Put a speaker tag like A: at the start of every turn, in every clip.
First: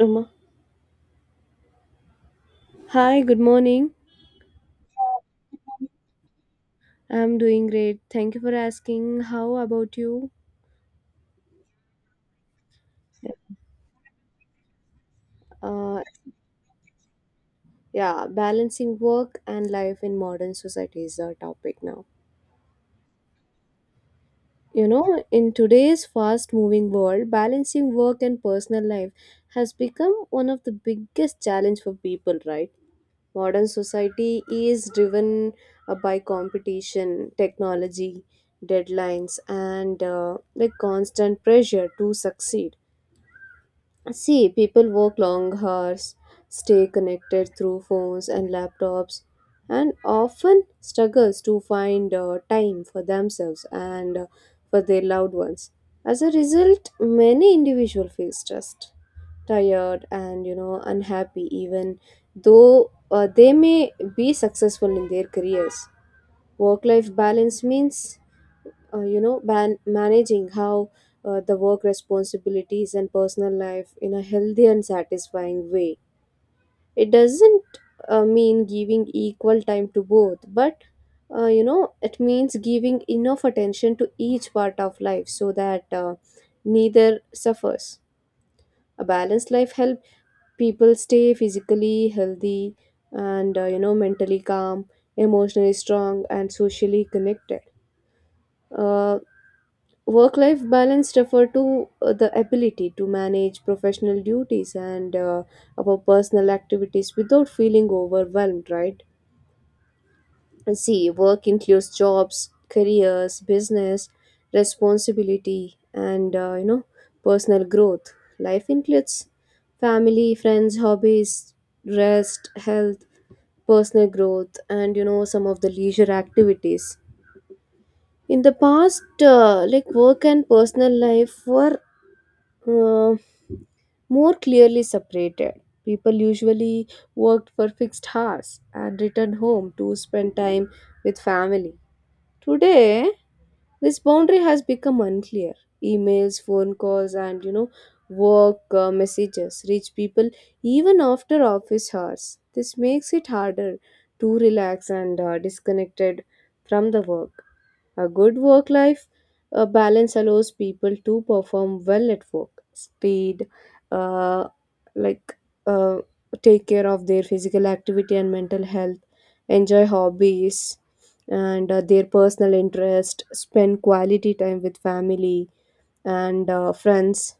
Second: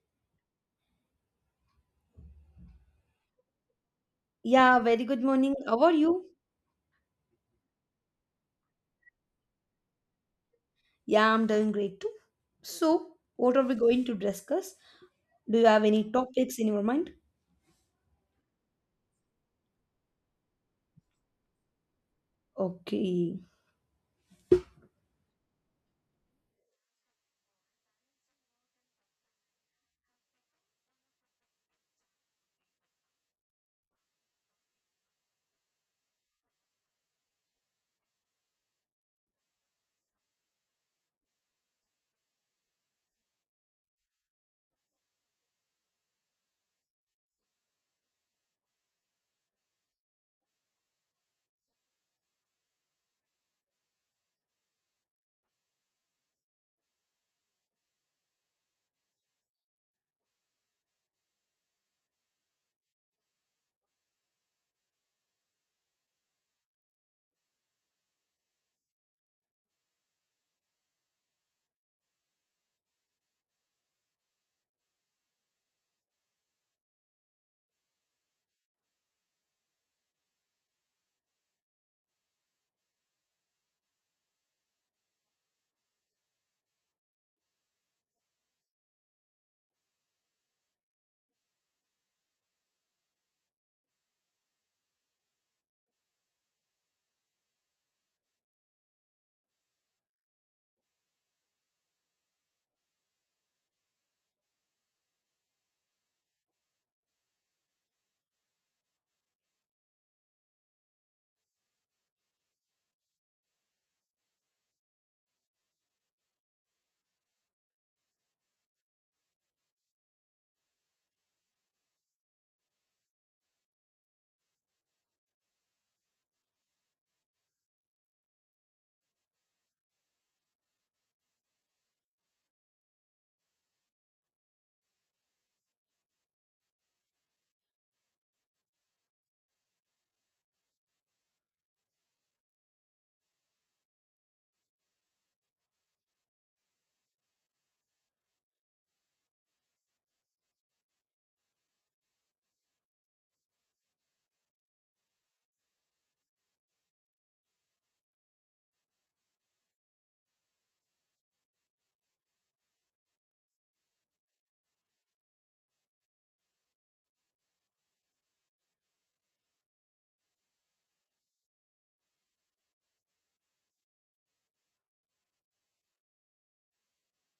A: Um, Hi, good morning.
B: Yeah, very good morning. How are you?
A: I'm doing great. Thank you for asking. How about you?
B: Yeah, I'm doing great too. So, what are we going to discuss? Do you have
A: Uh,
B: any topics in your mind?
A: yeah, balancing work and life in modern society is our topic now.
B: Okay.
A: In today's fast moving world, balancing work and personal life has become one of the biggest challenge for people, right? Modern society is driven by competition, technology, deadlines, and constant pressure to succeed. See, people work long hours, stay connected through phones and laptops, and often struggles to find time for themselves and for their loved ones. As a result, many individuals feel stressed, tired, and unhappy, even though they may be successful in their careers. Work-life balance means managing how the work responsibilities and personal life in a healthy and satisfying way. It doesn't mean giving equal time to both, but it means giving enough attention to each part of life so that neither suffers. A balanced life helps people stay physically healthy and, mentally calm, emotionally strong, and socially connected. Uh, Work life balance refer to the ability to manage professional duties and our personal activities without feeling overwhelmed, right? And see, work includes jobs, careers, business, responsibility, and personal growth. Life includes family, friends, hobbies, rest, health, personal growth, and some of the leisure activities. In the past, work and personal life were uh, more clearly separated. People usually worked for fixed hours and returned home to spend time with family. Today, this boundary has become unclear. Emails, phone calls, and work messages reach people even after office hours. This makes it harder to relax and disconnected from the work. A good work life balance allows people to perform well at work, speed, uh, like uh, take care of their physical activity and mental health, enjoy hobbies and their personal interest, spend quality time with family and friends.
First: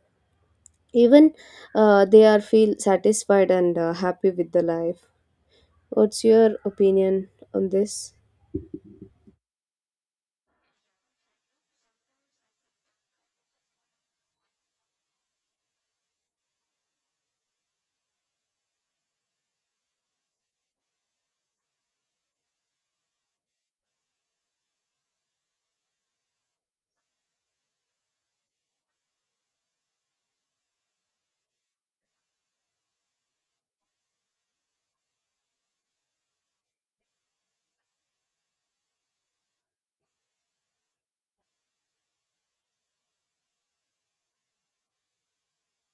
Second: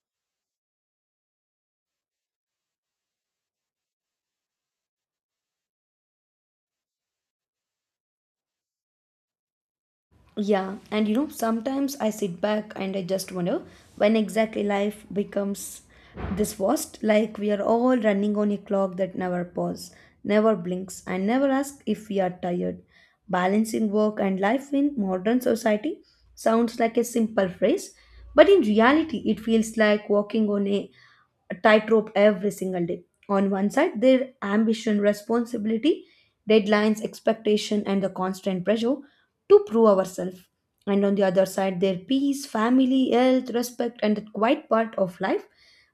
A: Even they are feel satisfied and happy with the life. What's your opinion on this?
B: Yeah, and you know, sometimes I sit back and I just wonder when exactly life becomes this vast, like we are all running on a clock that never pauses, never blinks, and never asks if we are tired. Balancing work and life in modern society sounds like a simple phrase, but in reality, it feels like walking on a tightrope every single day. On one side, their ambition, responsibility, deadlines, expectation, and the constant pressure to prove ourselves. And on the other side, their peace, family, health, respect, and that quiet part of life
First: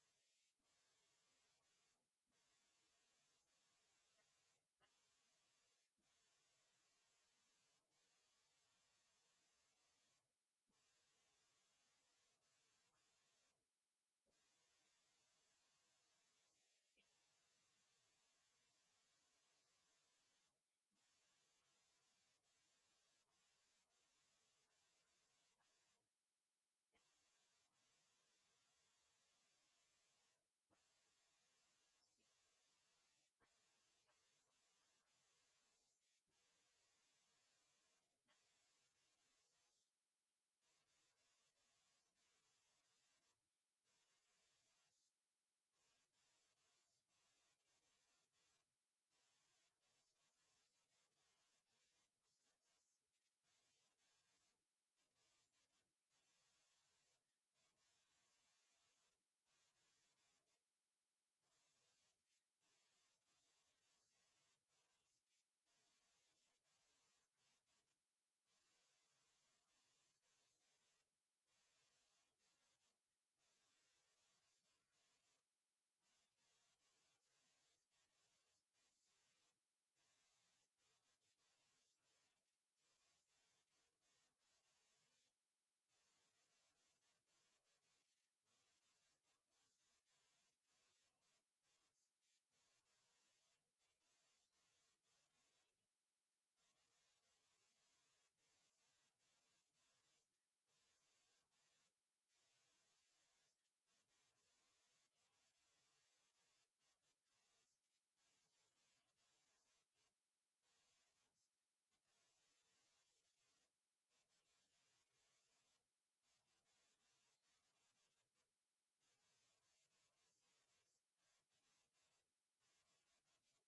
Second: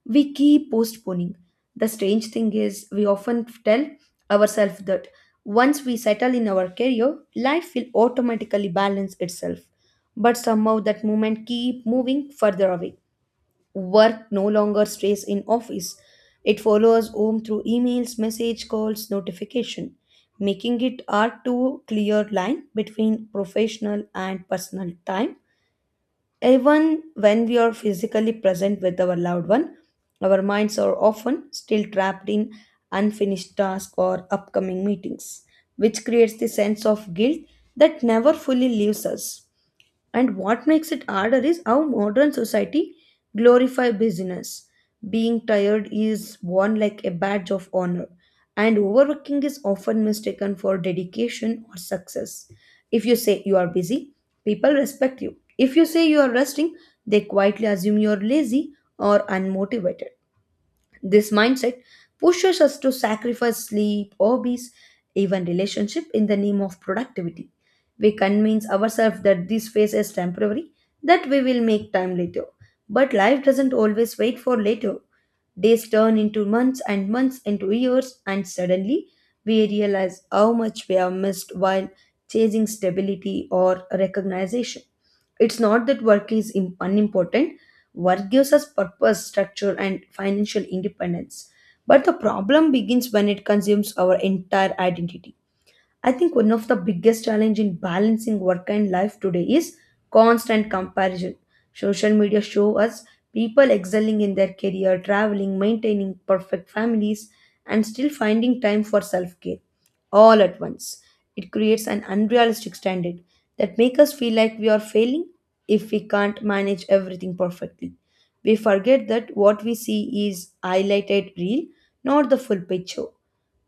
B: we keep postponing. The strange thing is, we often tell ourselves that once we settle in our career, life will automatically balance itself. But somehow that moment keep moving further away. Work no longer stays in office. It follows home through emails, message calls, notification, making it hard to clear line between professional and personal time. Even when we are physically present with our loved one, our minds are often still trapped in unfinished tasks or upcoming meetings, which creates the sense of guilt that never fully leaves us. And what makes it harder is how modern society glorify business. Being tired is worn like a badge of honor, and overworking is often mistaken for dedication or success. If you say you are busy, people respect you. If you say you are resting, they quietly assume you are lazy or unmotivated. This mindset pushes us to sacrifice sleep, hobbies, even relationship in the name of productivity. We convince ourselves that this phase is temporary, that we will make time later. But life doesn't always wait for later. Days turn into months and months into years, and suddenly we realize how much we have missed while chasing stability or recognition. It's not that work is unimportant. Work gives us purpose, structure, and financial independence. But the problem begins when it consumes our entire identity. I think one of the biggest challenge in balancing work and life today is constant comparison. Social media show us people excelling in their career, traveling, maintaining perfect families, and still finding time for self-care all at once. It creates an unrealistic standard that makes us feel like we are failing if we can't manage everything perfectly. We forget that what we see is highlighted real, not the full picture.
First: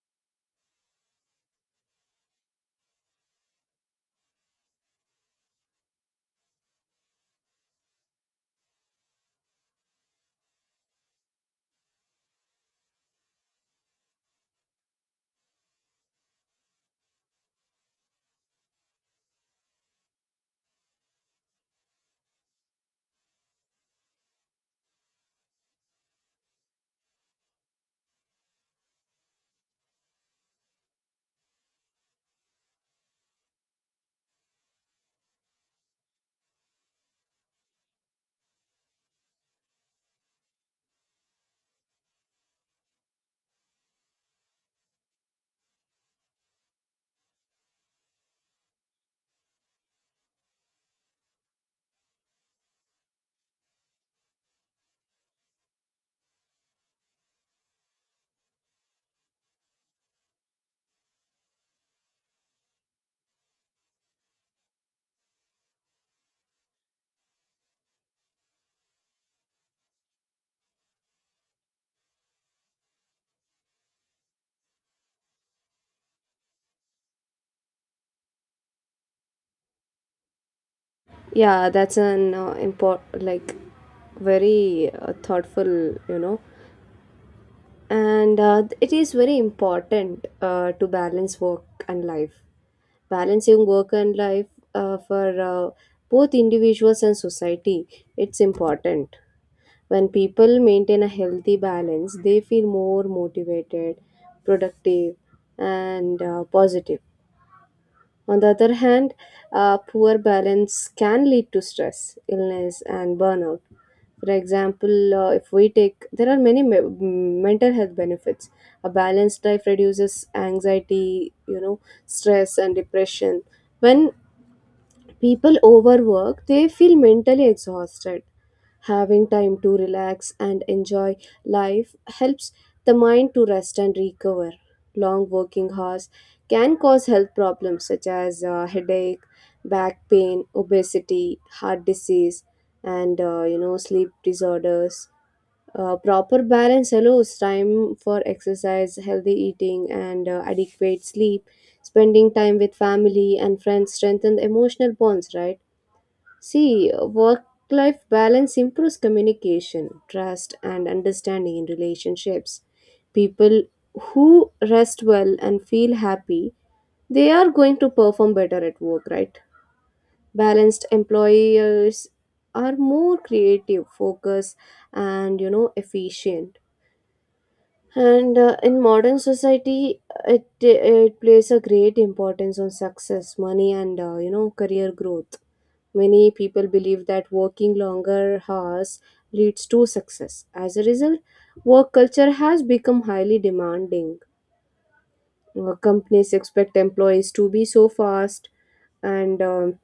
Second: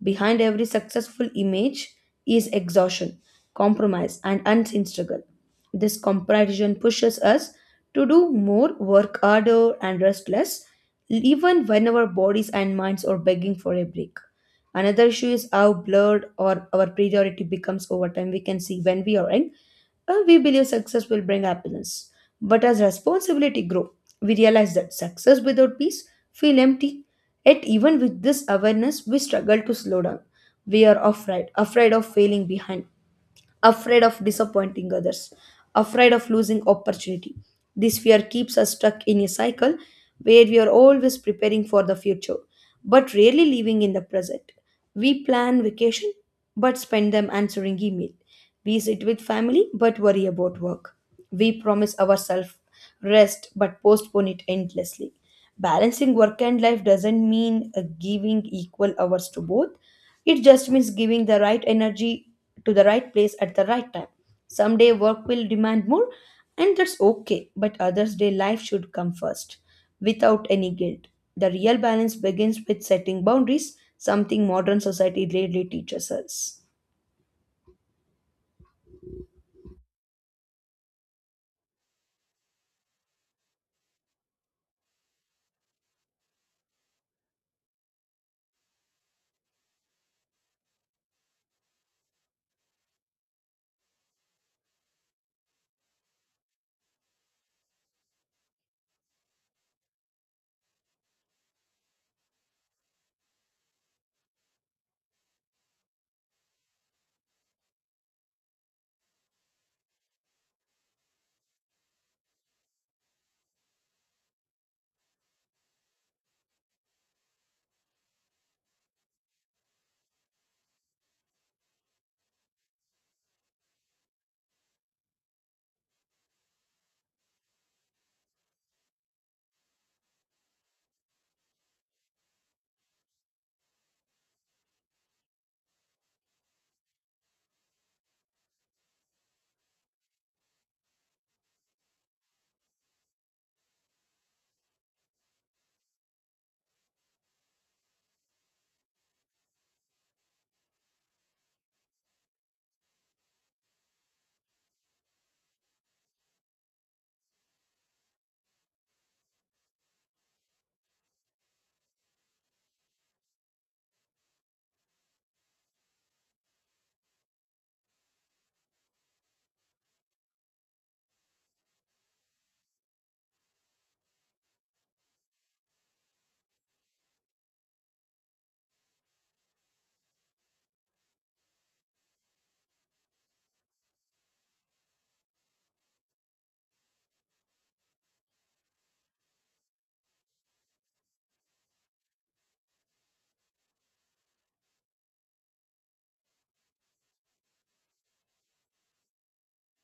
B: Behind every successful image is exhaustion, compromise, and unseen struggle. This comparison pushes us to do more, work harder, and rest less, even when our bodies and minds are begging for a break. Another issue is how blurred or our priority becomes over time. We can see when we are young, we believe success will bring happiness. But as responsibility grow, we realize that success without peace feel empty. Yet, even with this awareness, we struggle to slow down. We are afraid, afraid of failing behind, afraid of disappointing others, afraid of losing opportunity. This fear keeps us stuck in a cycle where we are always preparing for the future, but rarely living in the present. We plan vacation, but spend them answering email. We sit with family, but worry about work. We promise ourselves rest, but postpone it endlessly. Balancing work and life doesn't mean giving equal hours to both. It just means giving the right energy to the right place at the right time. Someday work will demand more, and that's okay, but others' day life should come first without any guilt. The real balance begins with setting boundaries, something modern society rarely teaches us.
A: Yeah, that's an import like very thoughtful, you know, and it is very important to balance work and life. Balancing work and life for both individuals and society, it's important. When people maintain a healthy balance, they feel more motivated, productive, and positive. On the other hand, a poor balance can lead to stress, illness, and burnout. For example, if we take, there are many mental health benefits. A balanced life reduces anxiety, stress and depression. When people overwork, they feel mentally exhausted. Having time to relax and enjoy life helps the mind to rest and recover. Long working hours can cause health problems such as headache, back pain, obesity, heart disease, and sleep disorders. Proper balance allows time for exercise, healthy eating, and adequate sleep. Spending time with family and friends strengthen emotional bonds, right? See, work life balance improves communication, trust, and understanding in relationships. People who rest well and feel happy, they are going to perform better at work, right? Balanced employers are more creative, focused, and efficient. And in modern society, it plays a great importance on success, money, and career growth. Many people believe that working longer hours leads to success. As a result, work culture has become highly demanding. Companies expect employees to be so fast and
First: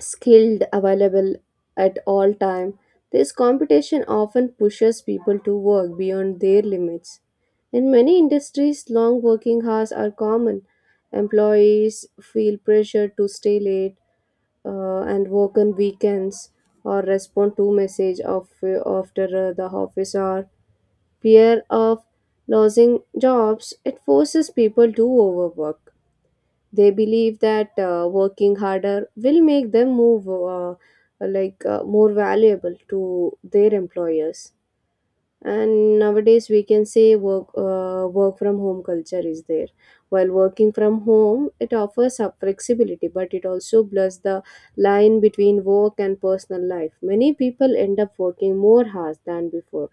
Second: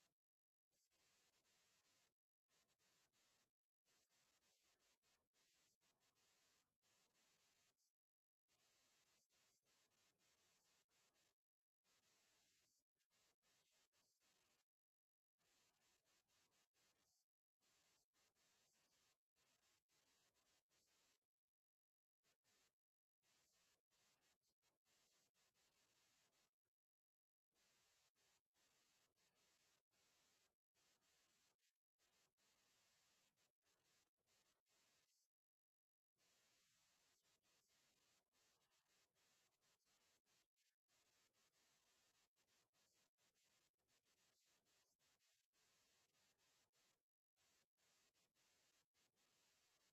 A: skilled, available at all time. This competition often pushes people to work beyond their limits. In many industries, long working hours are common. Employees feel pressure to stay late and work on weekends, or respond to message of after the office, or fear of losing jobs, it forces people to overwork. They believe that working harder will make them move more valuable to their employers. And nowadays we can say work from home culture is there. While working from home, it offers a flexibility, but it also blurs the line between work and personal life. Many people end up working more hours than before.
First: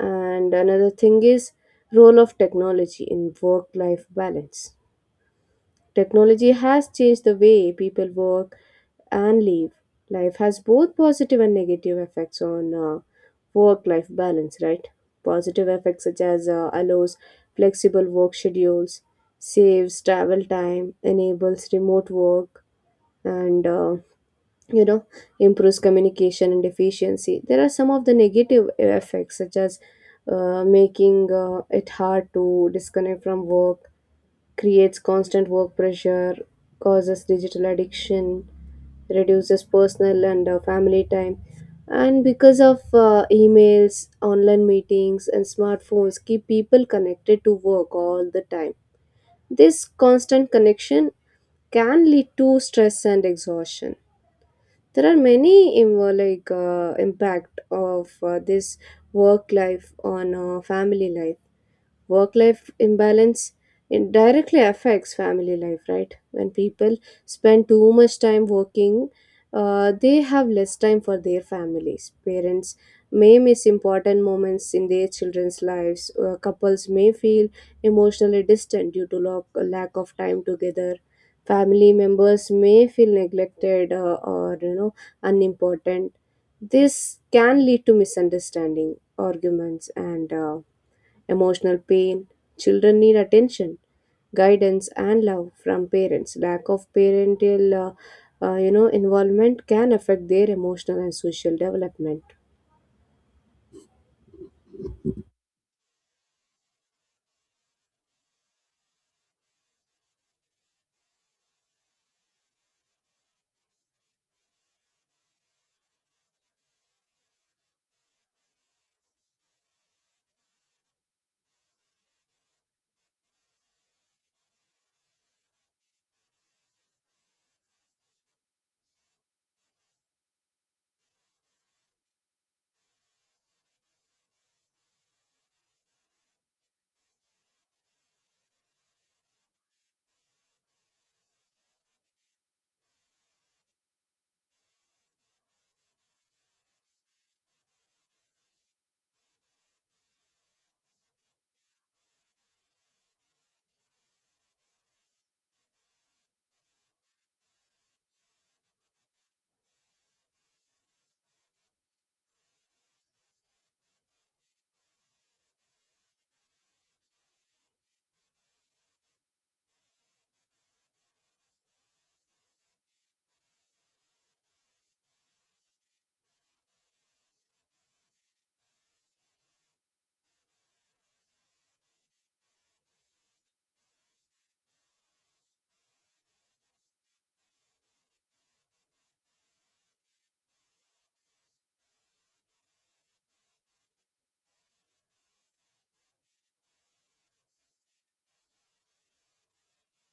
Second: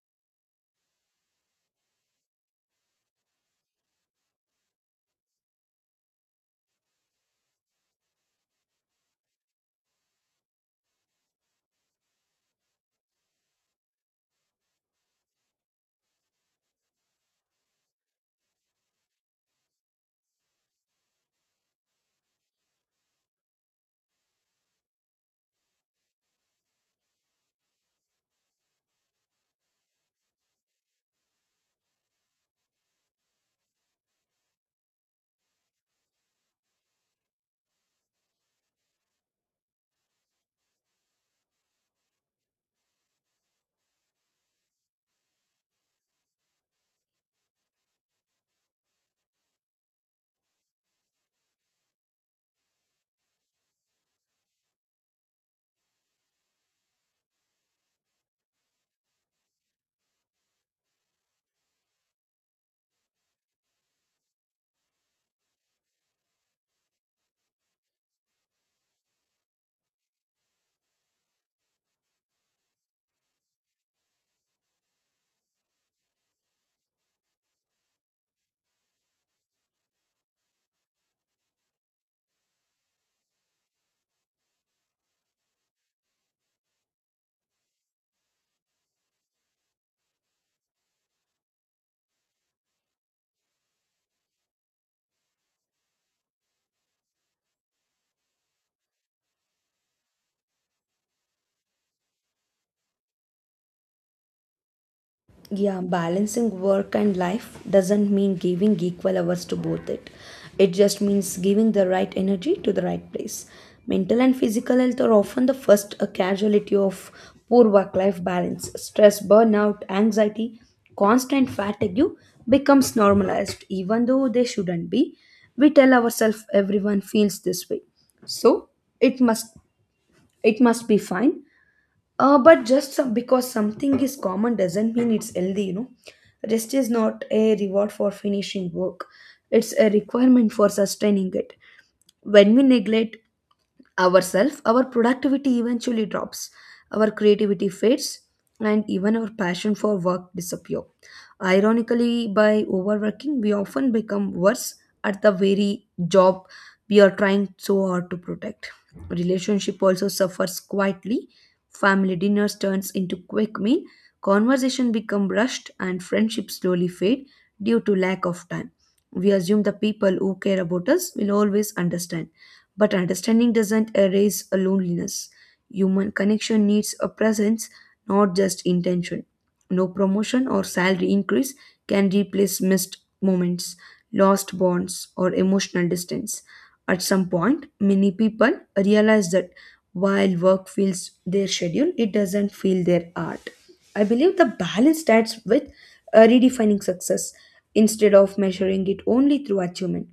A: And another thing is role of technology in work life balance. Technology has changed the way people work and live. Life has both positive and negative effects on work-life balance, right? Positive effects such as allows flexible work schedules, saves travel time, enables remote work, and you know improves communication and efficiency. There are some of the negative effects such as making it hard to disconnect from work, creates constant work pressure, causes digital addiction, reduces personal and family time. And because of emails, online meetings, and smartphones, keep people connected to work all the time. This constant connection can lead to stress and exhaustion. There are many impact of this work life on family life. Work life imbalance, it directly affects family life, right? When people spend too much time working, they have less time for their families. Parents may miss important moments in their children's lives. Couples may feel emotionally distant due to lack of time together. Family members may feel neglected, or unimportant. This can lead to misunderstanding, arguments, and emotional pain. Children need attention, guidance, and love from parents. Lack of parental involvement can affect their emotional and social development.
B: Yeah, balancing work and life doesn't mean giving equal hours to both it. It just means giving the right energy to the right place. Mental and physical health are often the first casualty of poor work life balance. Stress, burnout, anxiety, constant fatigue becomes normalized even though they shouldn't be. We tell ourselves everyone feels this way. So, it must it must be fine, but just some, because something is common doesn't mean it's healthy, you know. Rest is not a reward for finishing work, it's a requirement for sustaining it. When we neglect ourselves, our productivity eventually drops, our creativity fades, and even our passion for work disappear. Ironically, by overworking, we often become worse at the very job we are trying so hard to protect. Relationship also suffers quietly. Family dinners turns into quick meal. Conversation become rushed, and friendships slowly fade due to lack of time. We assume the people who care about us will always understand. But understanding doesn't erase a loneliness. Human connection needs a presence, not just intention. No promotion or salary increase can replace missed moments, lost bonds, or emotional distance. At some point, many people realize that while work fills their schedule, it doesn't fill their heart. I believe the balance starts with redefining success instead of measuring it only through achievement,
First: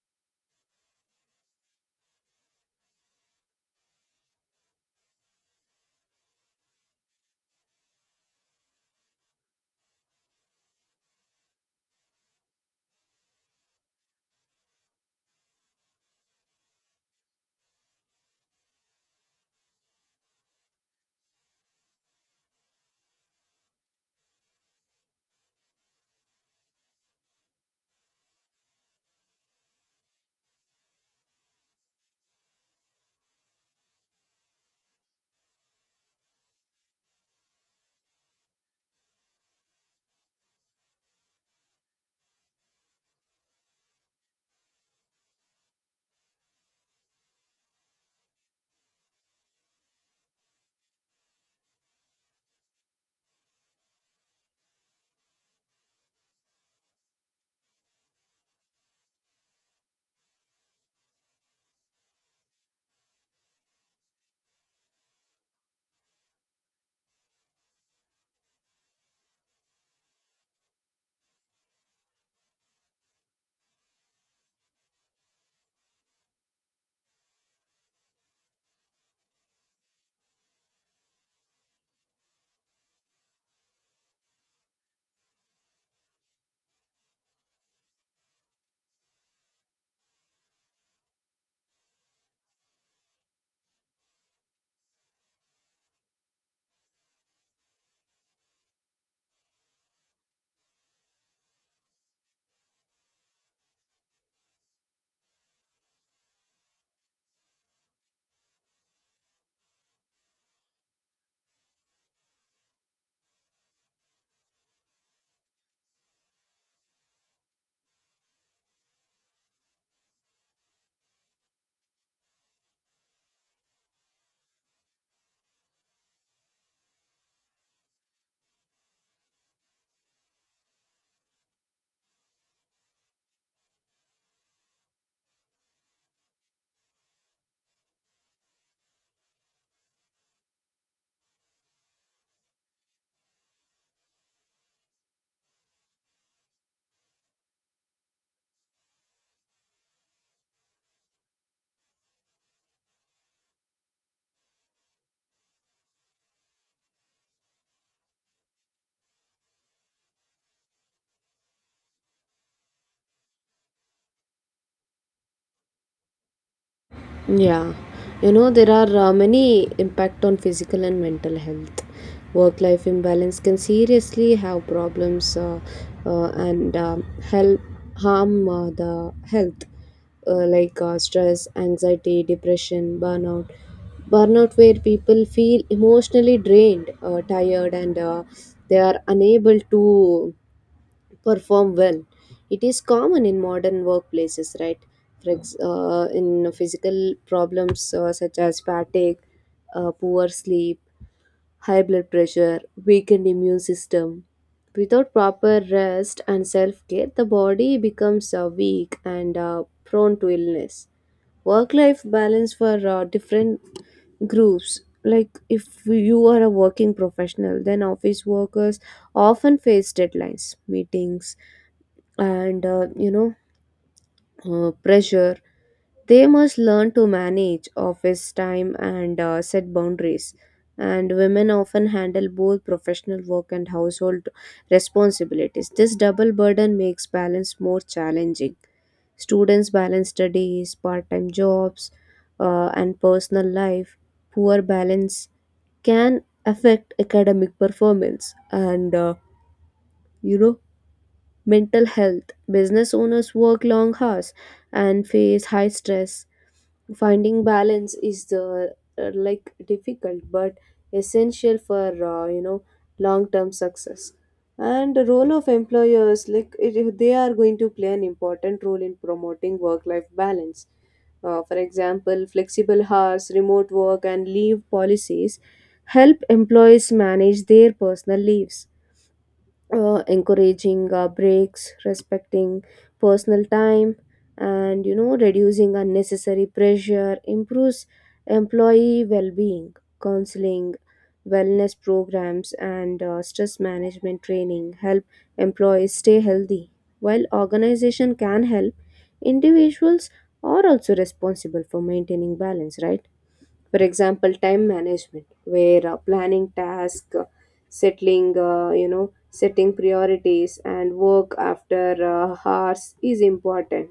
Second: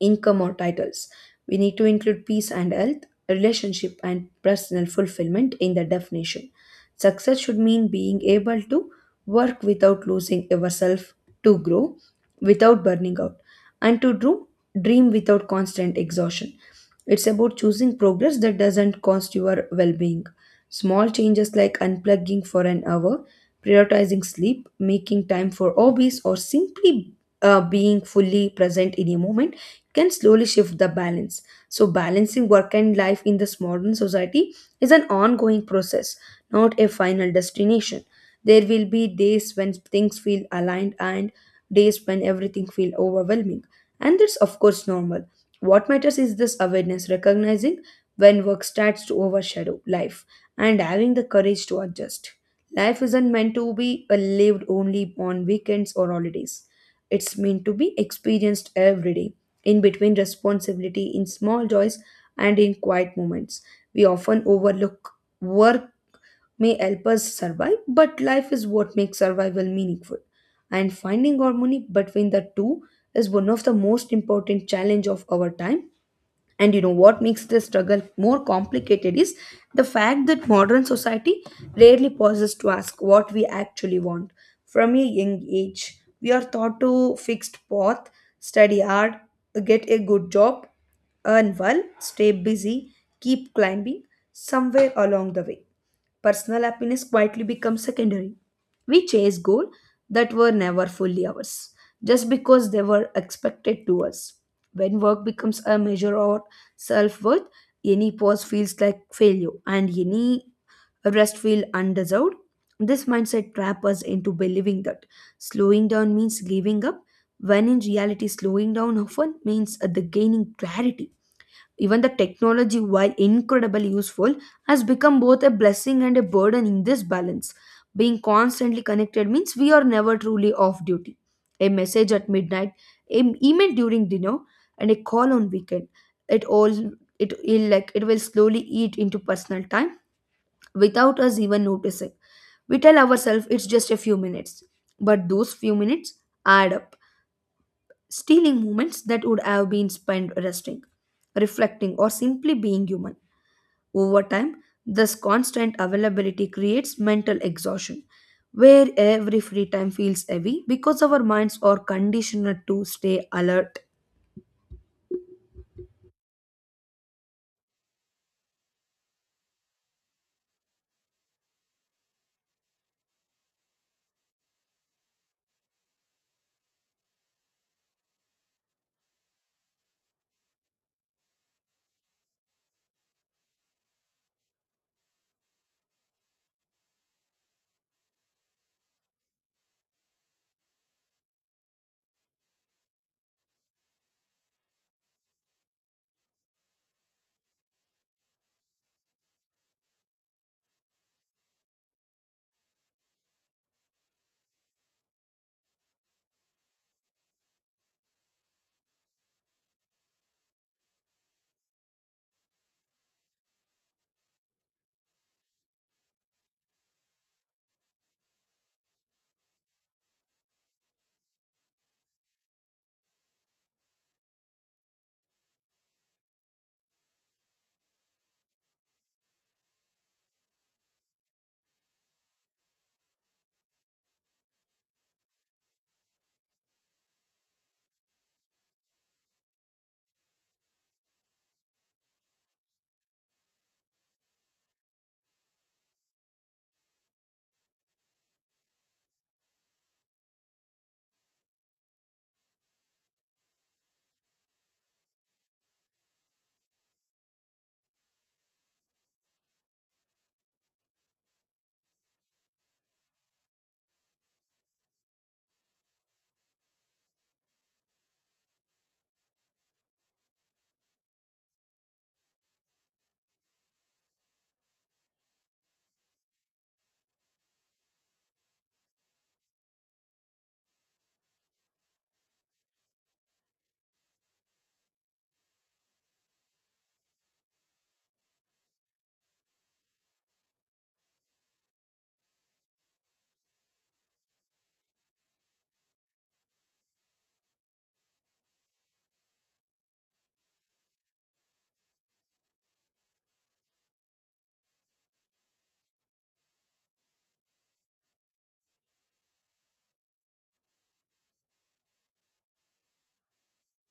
B: income or titles. We need to include peace and health, relationship and personal fulfillment in the definition. Success should mean being able to work without losing yourself, to grow, without burning out, and to do, dream without constant exhaustion. It's about choosing progress that doesn't cost your well being. Small changes like unplugging for an hour, prioritizing sleep, making time for hobbies, or simply being fully present in a moment can slowly shift the balance. So, balancing work and life in this modern society is an ongoing process, not a final destination. There will be days when things feel aligned and days when everything feels overwhelming. And that's, of course, normal. What matters is this awareness, recognizing when work starts to overshadow life and having the courage to adjust. Life isn't meant to be lived only on weekends or holidays. It's meant to be experienced every day, in between responsibility, in small joys, and in quiet moments. We often overlook work may help us survive, but life is what makes survival meaningful. And finding harmony between the two is one of the most important challenge of our time. And you know what makes this struggle more complicated is the fact that modern society rarely pauses to ask what we actually want. From a young age, we are taught to fixed path, study hard, get a good job, earn well, stay busy, keep climbing somewhere along the way. Personal happiness quietly becomes secondary. We chase goals that were never fully ours just because they were expected to us. When work becomes a measure of self worth, any pause feels like failure, and any rest feels undeserved. This mindset traps us into believing that slowing down means giving up, when in reality, slowing down often means the gaining clarity. Even the technology, while incredibly useful, has become both a blessing and a burden in this balance. Being constantly connected means we are never truly off duty. A message at midnight, an email during dinner, and a call on weekend. It all it will like it will slowly eat into personal time without us even noticing. We tell ourselves it's just a few minutes, but those few minutes add up, stealing moments that would have been spent resting, reflecting, or simply being human. Over time, this constant availability creates mental exhaustion, where every free time feels heavy because our minds are conditioned to stay alert.
A: Yeah, there are many impact on physical and mental health. Work life imbalance can seriously have problems, and help harm the health, stress, anxiety, depression, burnout. Burnout, where people feel emotionally drained, tired, and they are unable to perform well. It is common in modern workplaces, right? In physical problems, such as fatigue, poor sleep, high blood pressure, weakened immune system. Without proper rest and self care, the body becomes weak and prone to illness. Work life balance for different groups. Like if you are a working professional, then office workers often face deadlines, meetings, and pressure. They must learn to manage office time and set boundaries. And women often handle both professional work and household responsibilities. This double burden makes balance more challenging. Students balance studies, part-time jobs, and personal life. Poor balance can affect academic performance and you know mental health. Business owners work long hours and face high stress. Finding balance is the difficult, but essential for uh, you know long-term success. And the role of employers, like it, they are going to play an important role in promoting work-life balance. For example, flexible hours, remote work, and leave policies help employees manage their personal leaves. Encouraging breaks, respecting personal time, and reducing unnecessary pressure improves employee well being. Counseling, wellness programs, and stress management training help employees stay healthy. While organization can help, individuals are also responsible for maintaining balance, right? For example, time management where planning tasks, settling you know setting priorities, and work after hours is important.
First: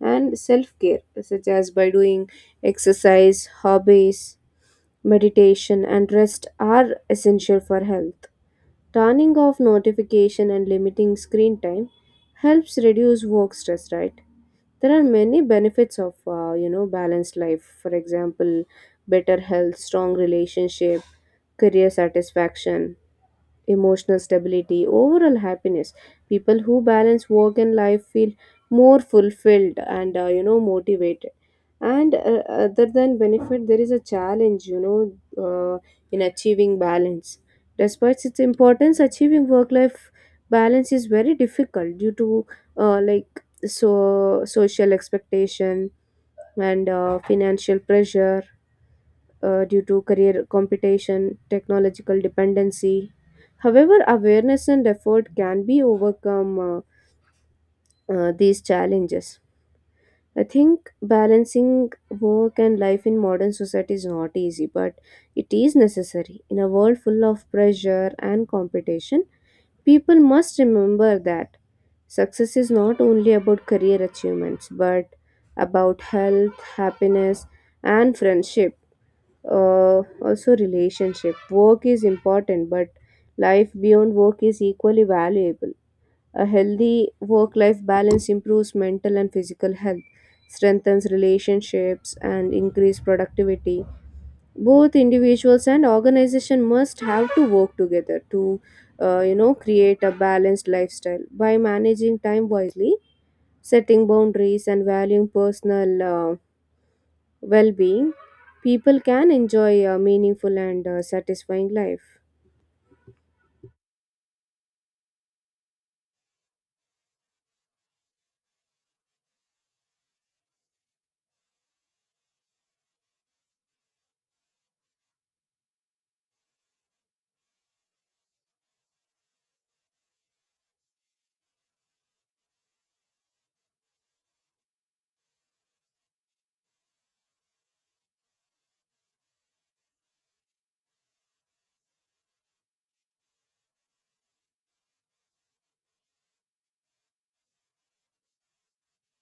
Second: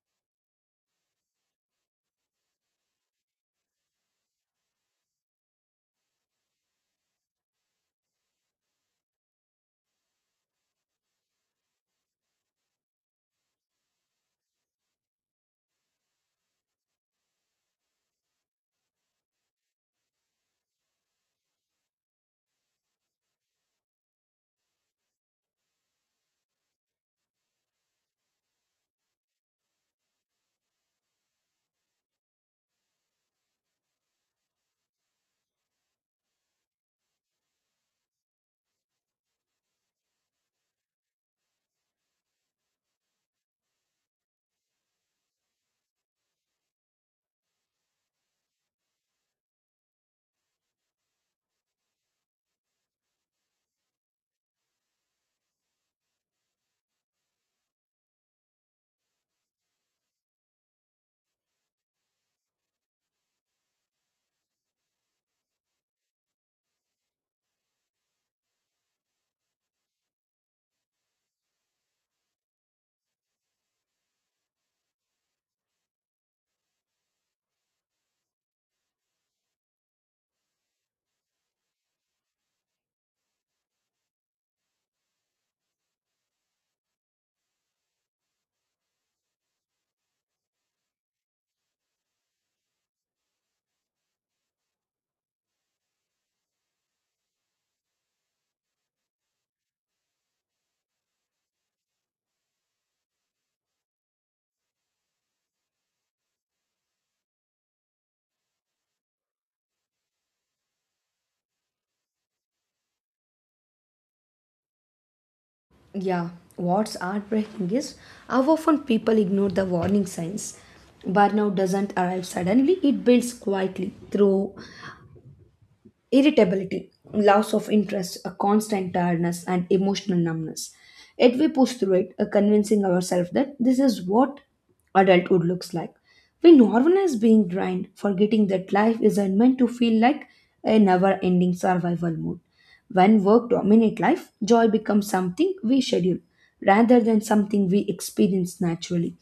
A: And self-care, such as by doing exercise, hobbies, meditation, and rest are essential for health. Turning off notification and limiting screen time helps reduce work stress, right? There are many benefits of balanced life. For example, better health, strong relationship, career satisfaction, emotional stability, overall happiness. People who balance work and life feel more fulfilled and motivated. And other than benefit, there is a challenge, uh, in achieving balance. Despite its importance, achieving work-life balance is very difficult due to social expectation and financial pressure, due to career competition, technological dependency. However, awareness and effort can be overcome these challenges. I think balancing work and life in modern society is not easy, but it is necessary. In a world full of pressure and competition, people must remember that success is not only about career achievements, but about health, happiness, and friendship, uh, also relationship. Work is important, but life beyond work is equally valuable. A healthy work life balance improves mental and physical health, strengthens relationships, and increase productivity. Both individuals and organization must have to work together to create a balanced lifestyle. By managing time wisely, setting boundaries, and valuing personal well being, people can enjoy a meaningful and satisfying life.
B: Yeah, what's heartbreaking is how often people ignore the warning signs. Burnout doesn't arrive suddenly, it builds quietly through irritability, loss of interest, a constant tiredness, and emotional numbness. Yet we push through it, convincing ourselves that this is what adulthood looks like. We normalize being drained, forgetting that life isn't meant to feel like a never ending survival mode. When work dominates life, joy becomes something we schedule rather than something we experience naturally.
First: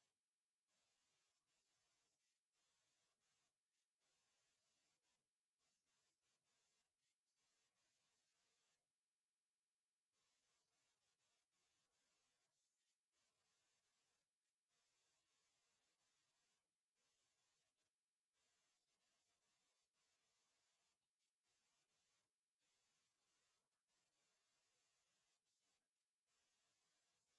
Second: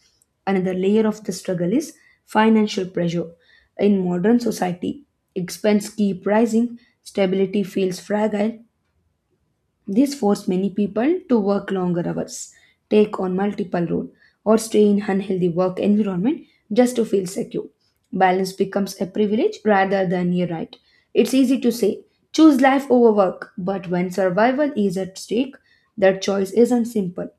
B: Another layer of the struggle is financial pressure. In modern society, expense keep rising, stability feels fragile, this forced many people to work longer hours, take on multiple roles, or stay in unhealthy work environment just to feel secure. Balance becomes a privilege rather than a right. It's easy to say, choose life over work, but when survival is at stake, that choice isn't simple.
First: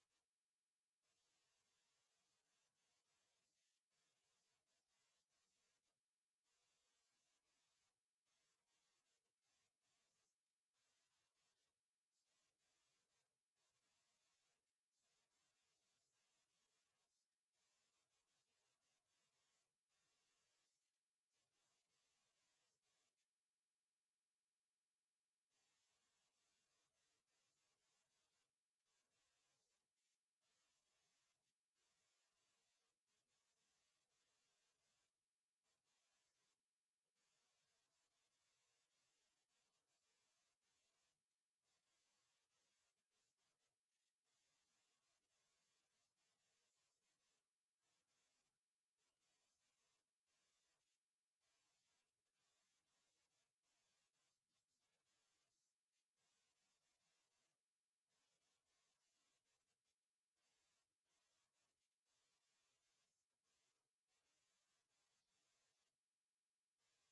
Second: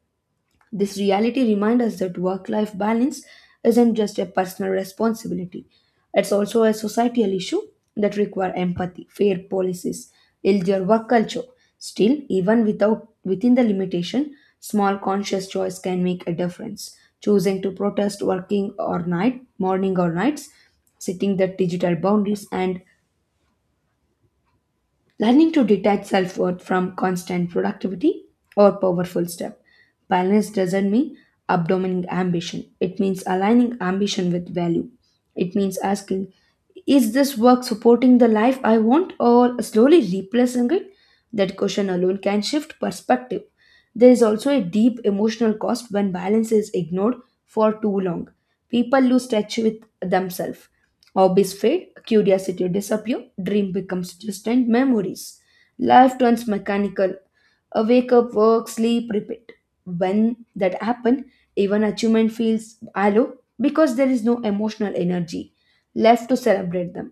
B: This reality reminds us that work life balance isn't just a personal responsibility, it's also a societal issue that requires empathy, fair policies, healthier work culture. Still, even without within the limitation, small conscious choice can make a difference. Choosing to protest working or night, morning or nights, setting the digital boundaries and learning to detach self worth from constant productivity or powerful step. Balance doesn't mean abdomining ambition, it means aligning ambition with value. It means asking, is this work supporting the life I want or slowly replacing it? That question alone can shift perspective. There is also a deep emotional cost when balance is ignored for too long. People lose touch with themselves. Hobbies fade, curiosity disappear, dream becomes distant memories. Life turns mechanical. A wake up, work, sleep, repeat. When that happens, even achievement feels hollow because there is no emotional energy left to celebrate them.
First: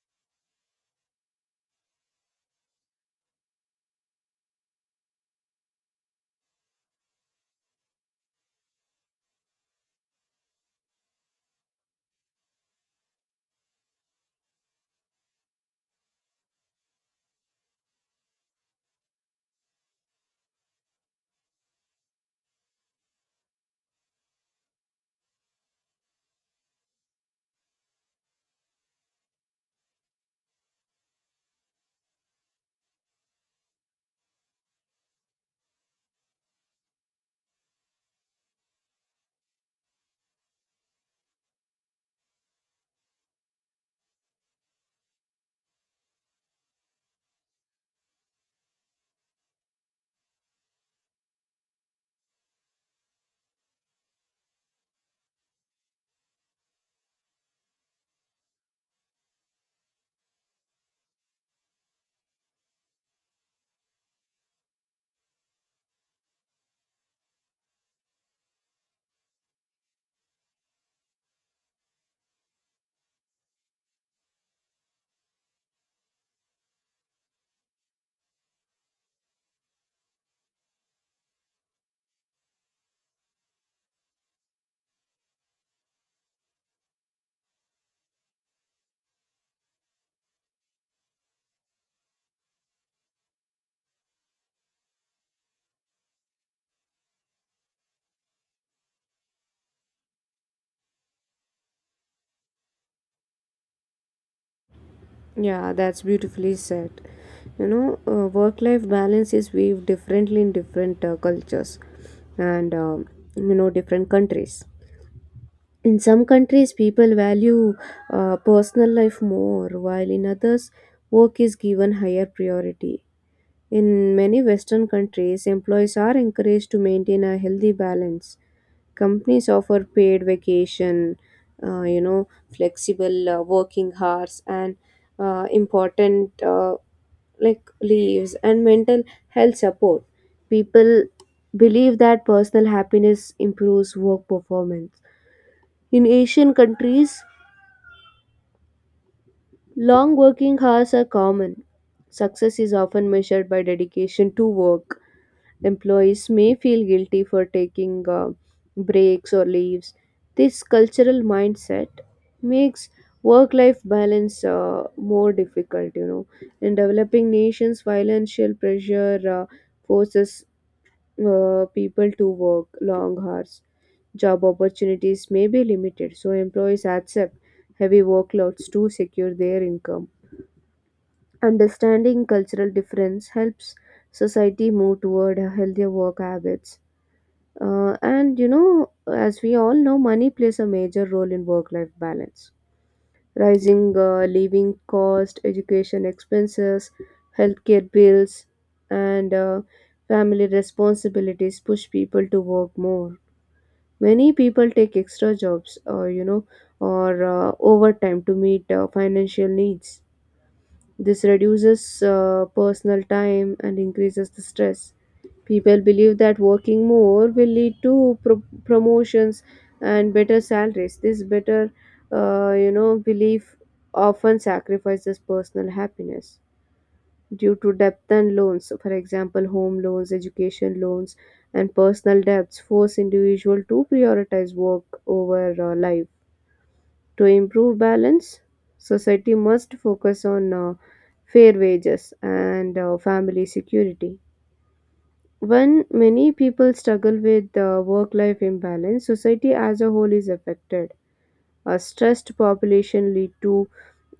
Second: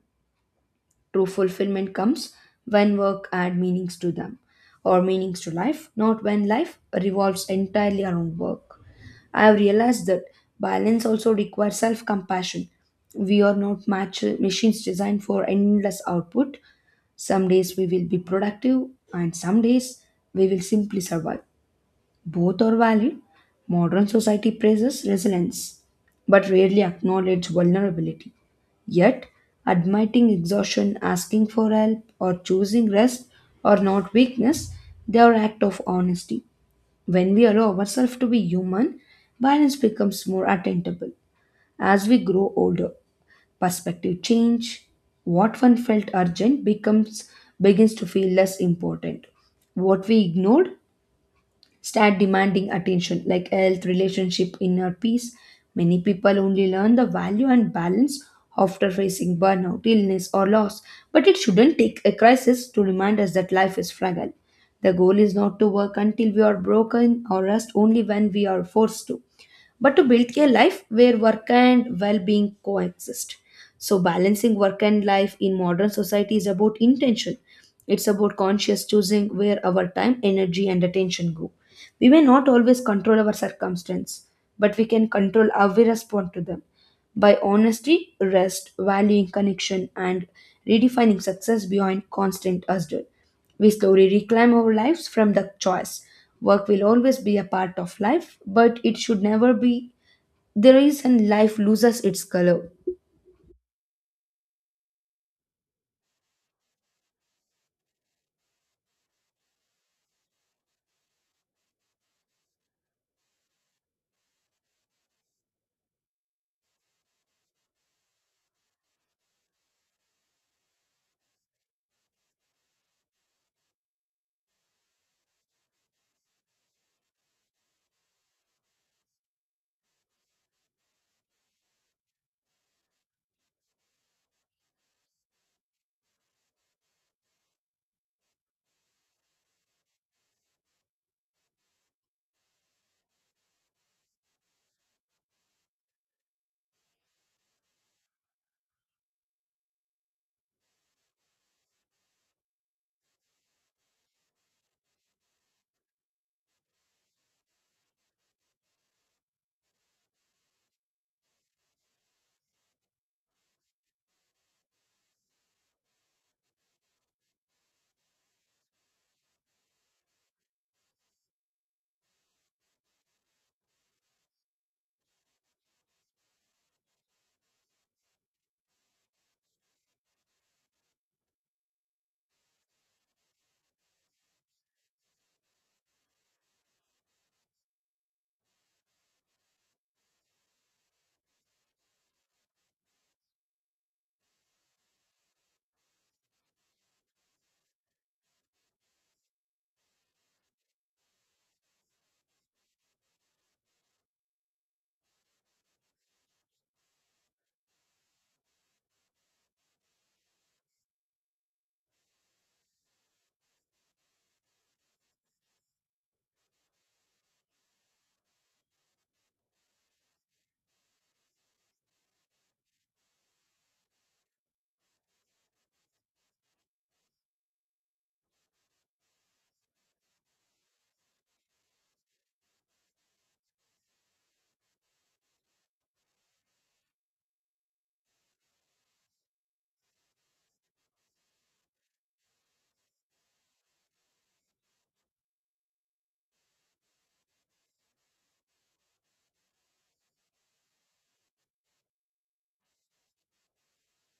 B: True fulfillment comes when work adds meanings to them or meanings to life, not when life revolves entirely around work. I have realized that balance also requires self compassion. We are not machines designed for endless output. Some days we will be productive, and some days we will simply survive. Both are valid. Modern society praises resilience but rarely acknowledges vulnerability. Yet, admitting exhaustion, asking for help, or choosing rest are not weakness, they are acts of honesty. When we allow ourselves to be human, balance becomes more attainable. As we grow older, perspective change. What one felt urgent becomes begins to feel less important. What we ignored start demanding attention like health, relationship, inner peace. Many people only learn the value and balance after facing burnout, illness, or loss. But it shouldn't take a crisis to remind us that life is fragile. The goal is not to work until we are broken or rest only when we are forced to, but to build a life where work and well being coexist. So, balancing work and life in modern society is about intention. It's about conscious choosing where our time, energy, and attention go. We may not always control our circumstance, but we can control how we respond to them by honesty, rest, valuing connection, and redefining success beyond constant hustle. We slowly reclaim our lives from the choice. Work will always be a part of life, but it should never be the reason life loses its color.
A: Yeah, that's beautifully said. Work life balance is viewed differently in different cultures and, different countries. In some countries, people value personal life more, while in others, work is given higher priority. In many Western countries, employees are encouraged to maintain a healthy balance. Companies offer paid vacation, uh, you know, flexible working hours, and important leaves and mental health support. People believe that personal happiness improves work performance. In Asian countries, long working hours are common. Success is often measured by dedication to work. Employees may feel guilty for taking breaks or leaves. This cultural mindset makes work life balance more difficult, you know. In developing nations, financial pressure forces people to work long hours. Job opportunities may be limited, so employees accept heavy workloads to secure their income. Understanding cultural difference helps society move toward healthier work habits. And as we all know, money plays a major role in work life balance. Rising living cost, education expenses, healthcare bills, and family responsibilities push people to work more. Many people take extra jobs or, overtime to meet financial needs. This reduces personal time and increases the stress. People believe that working more will lead to promotions and better salaries. This belief often sacrifices personal happiness due to debt and loans. For example, home loans, education loans, and personal debts force individual to prioritize work over life. To improve balance, society must focus on fair wages and family security. When many people struggle with work life imbalance, society as a whole is affected. A stressed population lead to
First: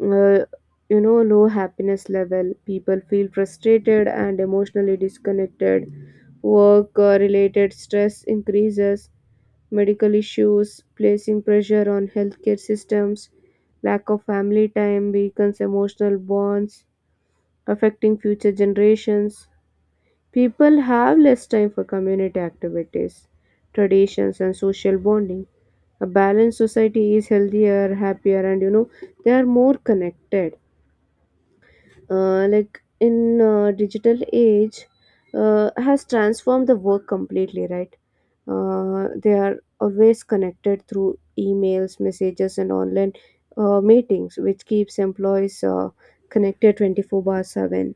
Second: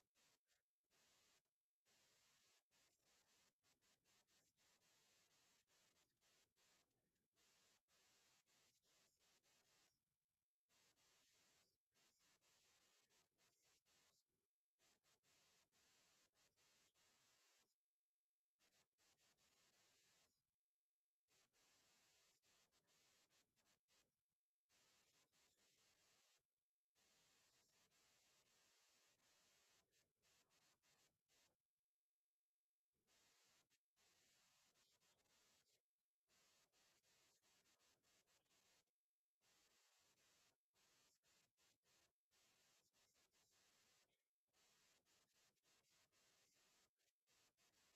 A: uh, low happiness level. People feel frustrated and emotionally disconnected. Work related stress increases. Medical issues placing pressure on healthcare systems. Lack of family time weakens emotional bonds, affecting future generations. People have less time for community activities, traditions, and social bonding. A balanced society is healthier, happier, and they are more connected. In digital age, has transformed the work completely, right? They are always connected through emails, messages, and online meetings, which keeps employees connected 24/7,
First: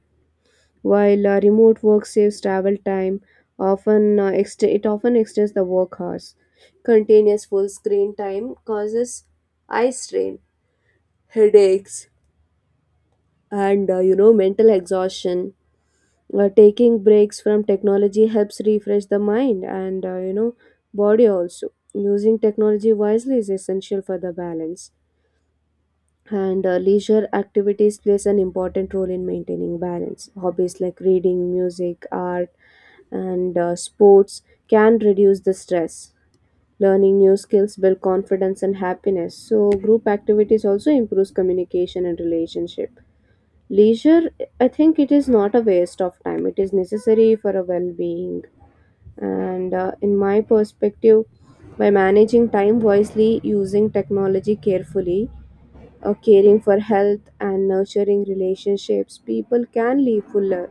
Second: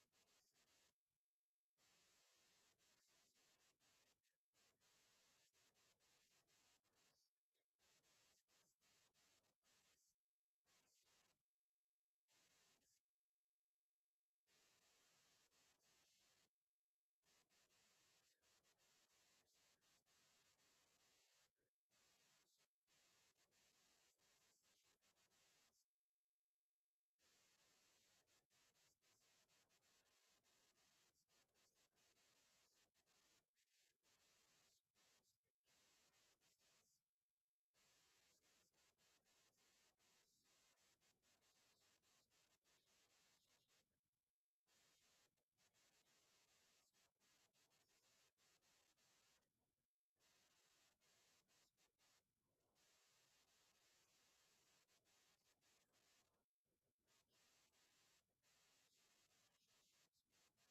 A: while remote work saves travel time, often it often extends the work hours. Continuous full screen time causes eye strain, headaches, and mental exhaustion. Taking breaks from technology helps refresh the mind and body also. Using technology wisely is essential for the balance. And leisure activities plays an important role in maintaining balance. Hobbies like reading, music, art, and sports can reduce the stress. Learning new skills build confidence and happiness, so group activities also improves communication and relationship. Leisure, I think it is not a waste of time, it is necessary for a well-being. And in my perspective, by managing time wisely, using technology carefully, caring for health and nurturing relationships, people can live fuller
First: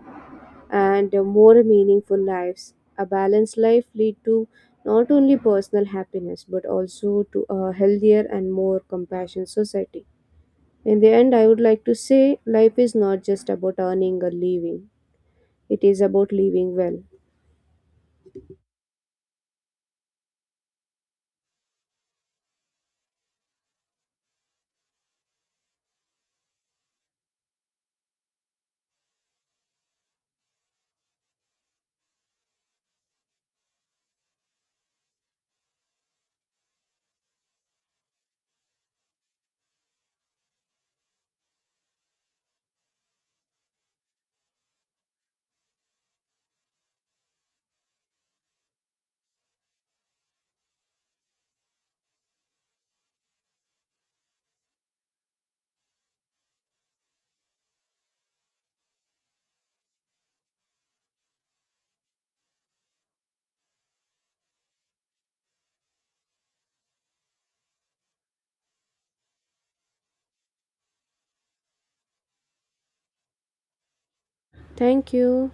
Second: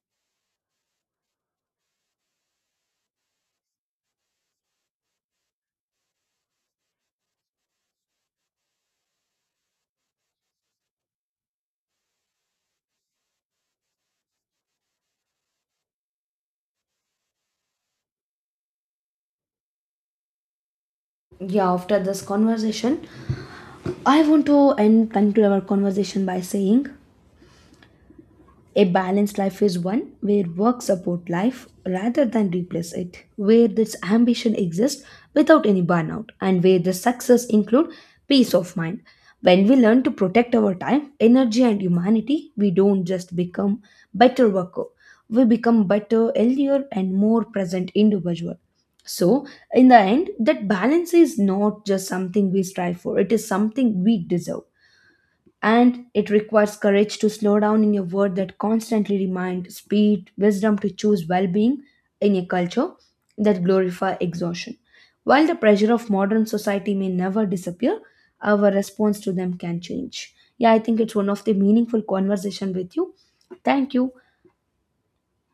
A: and more meaningful lives. A balanced life lead to not only personal happiness but also to a healthier and more compassionate society. In the end, I would like to say life is not just about earning a living, it is about living well.
B: Yeah, after this conversation, I want to end conclude our conversation by saying a balanced life is one where work support life rather than replace it, where this ambition exists without any burnout, and where the success include peace of mind. When we learn to protect our time, energy, and humanity, we don't just become better worker. We become better, healthier, and more present individual. So, in the end, that balance is not just something we strive for; it is something we deserve, and it requires courage to slow down in your word that constantly remind speed wisdom to choose well-being in a culture that glorify exhaustion. While the pressure of modern society may never disappear, our response to them can change. Yeah, I think it's one of the meaningful conversation with you. Thank you.
A: Thank you.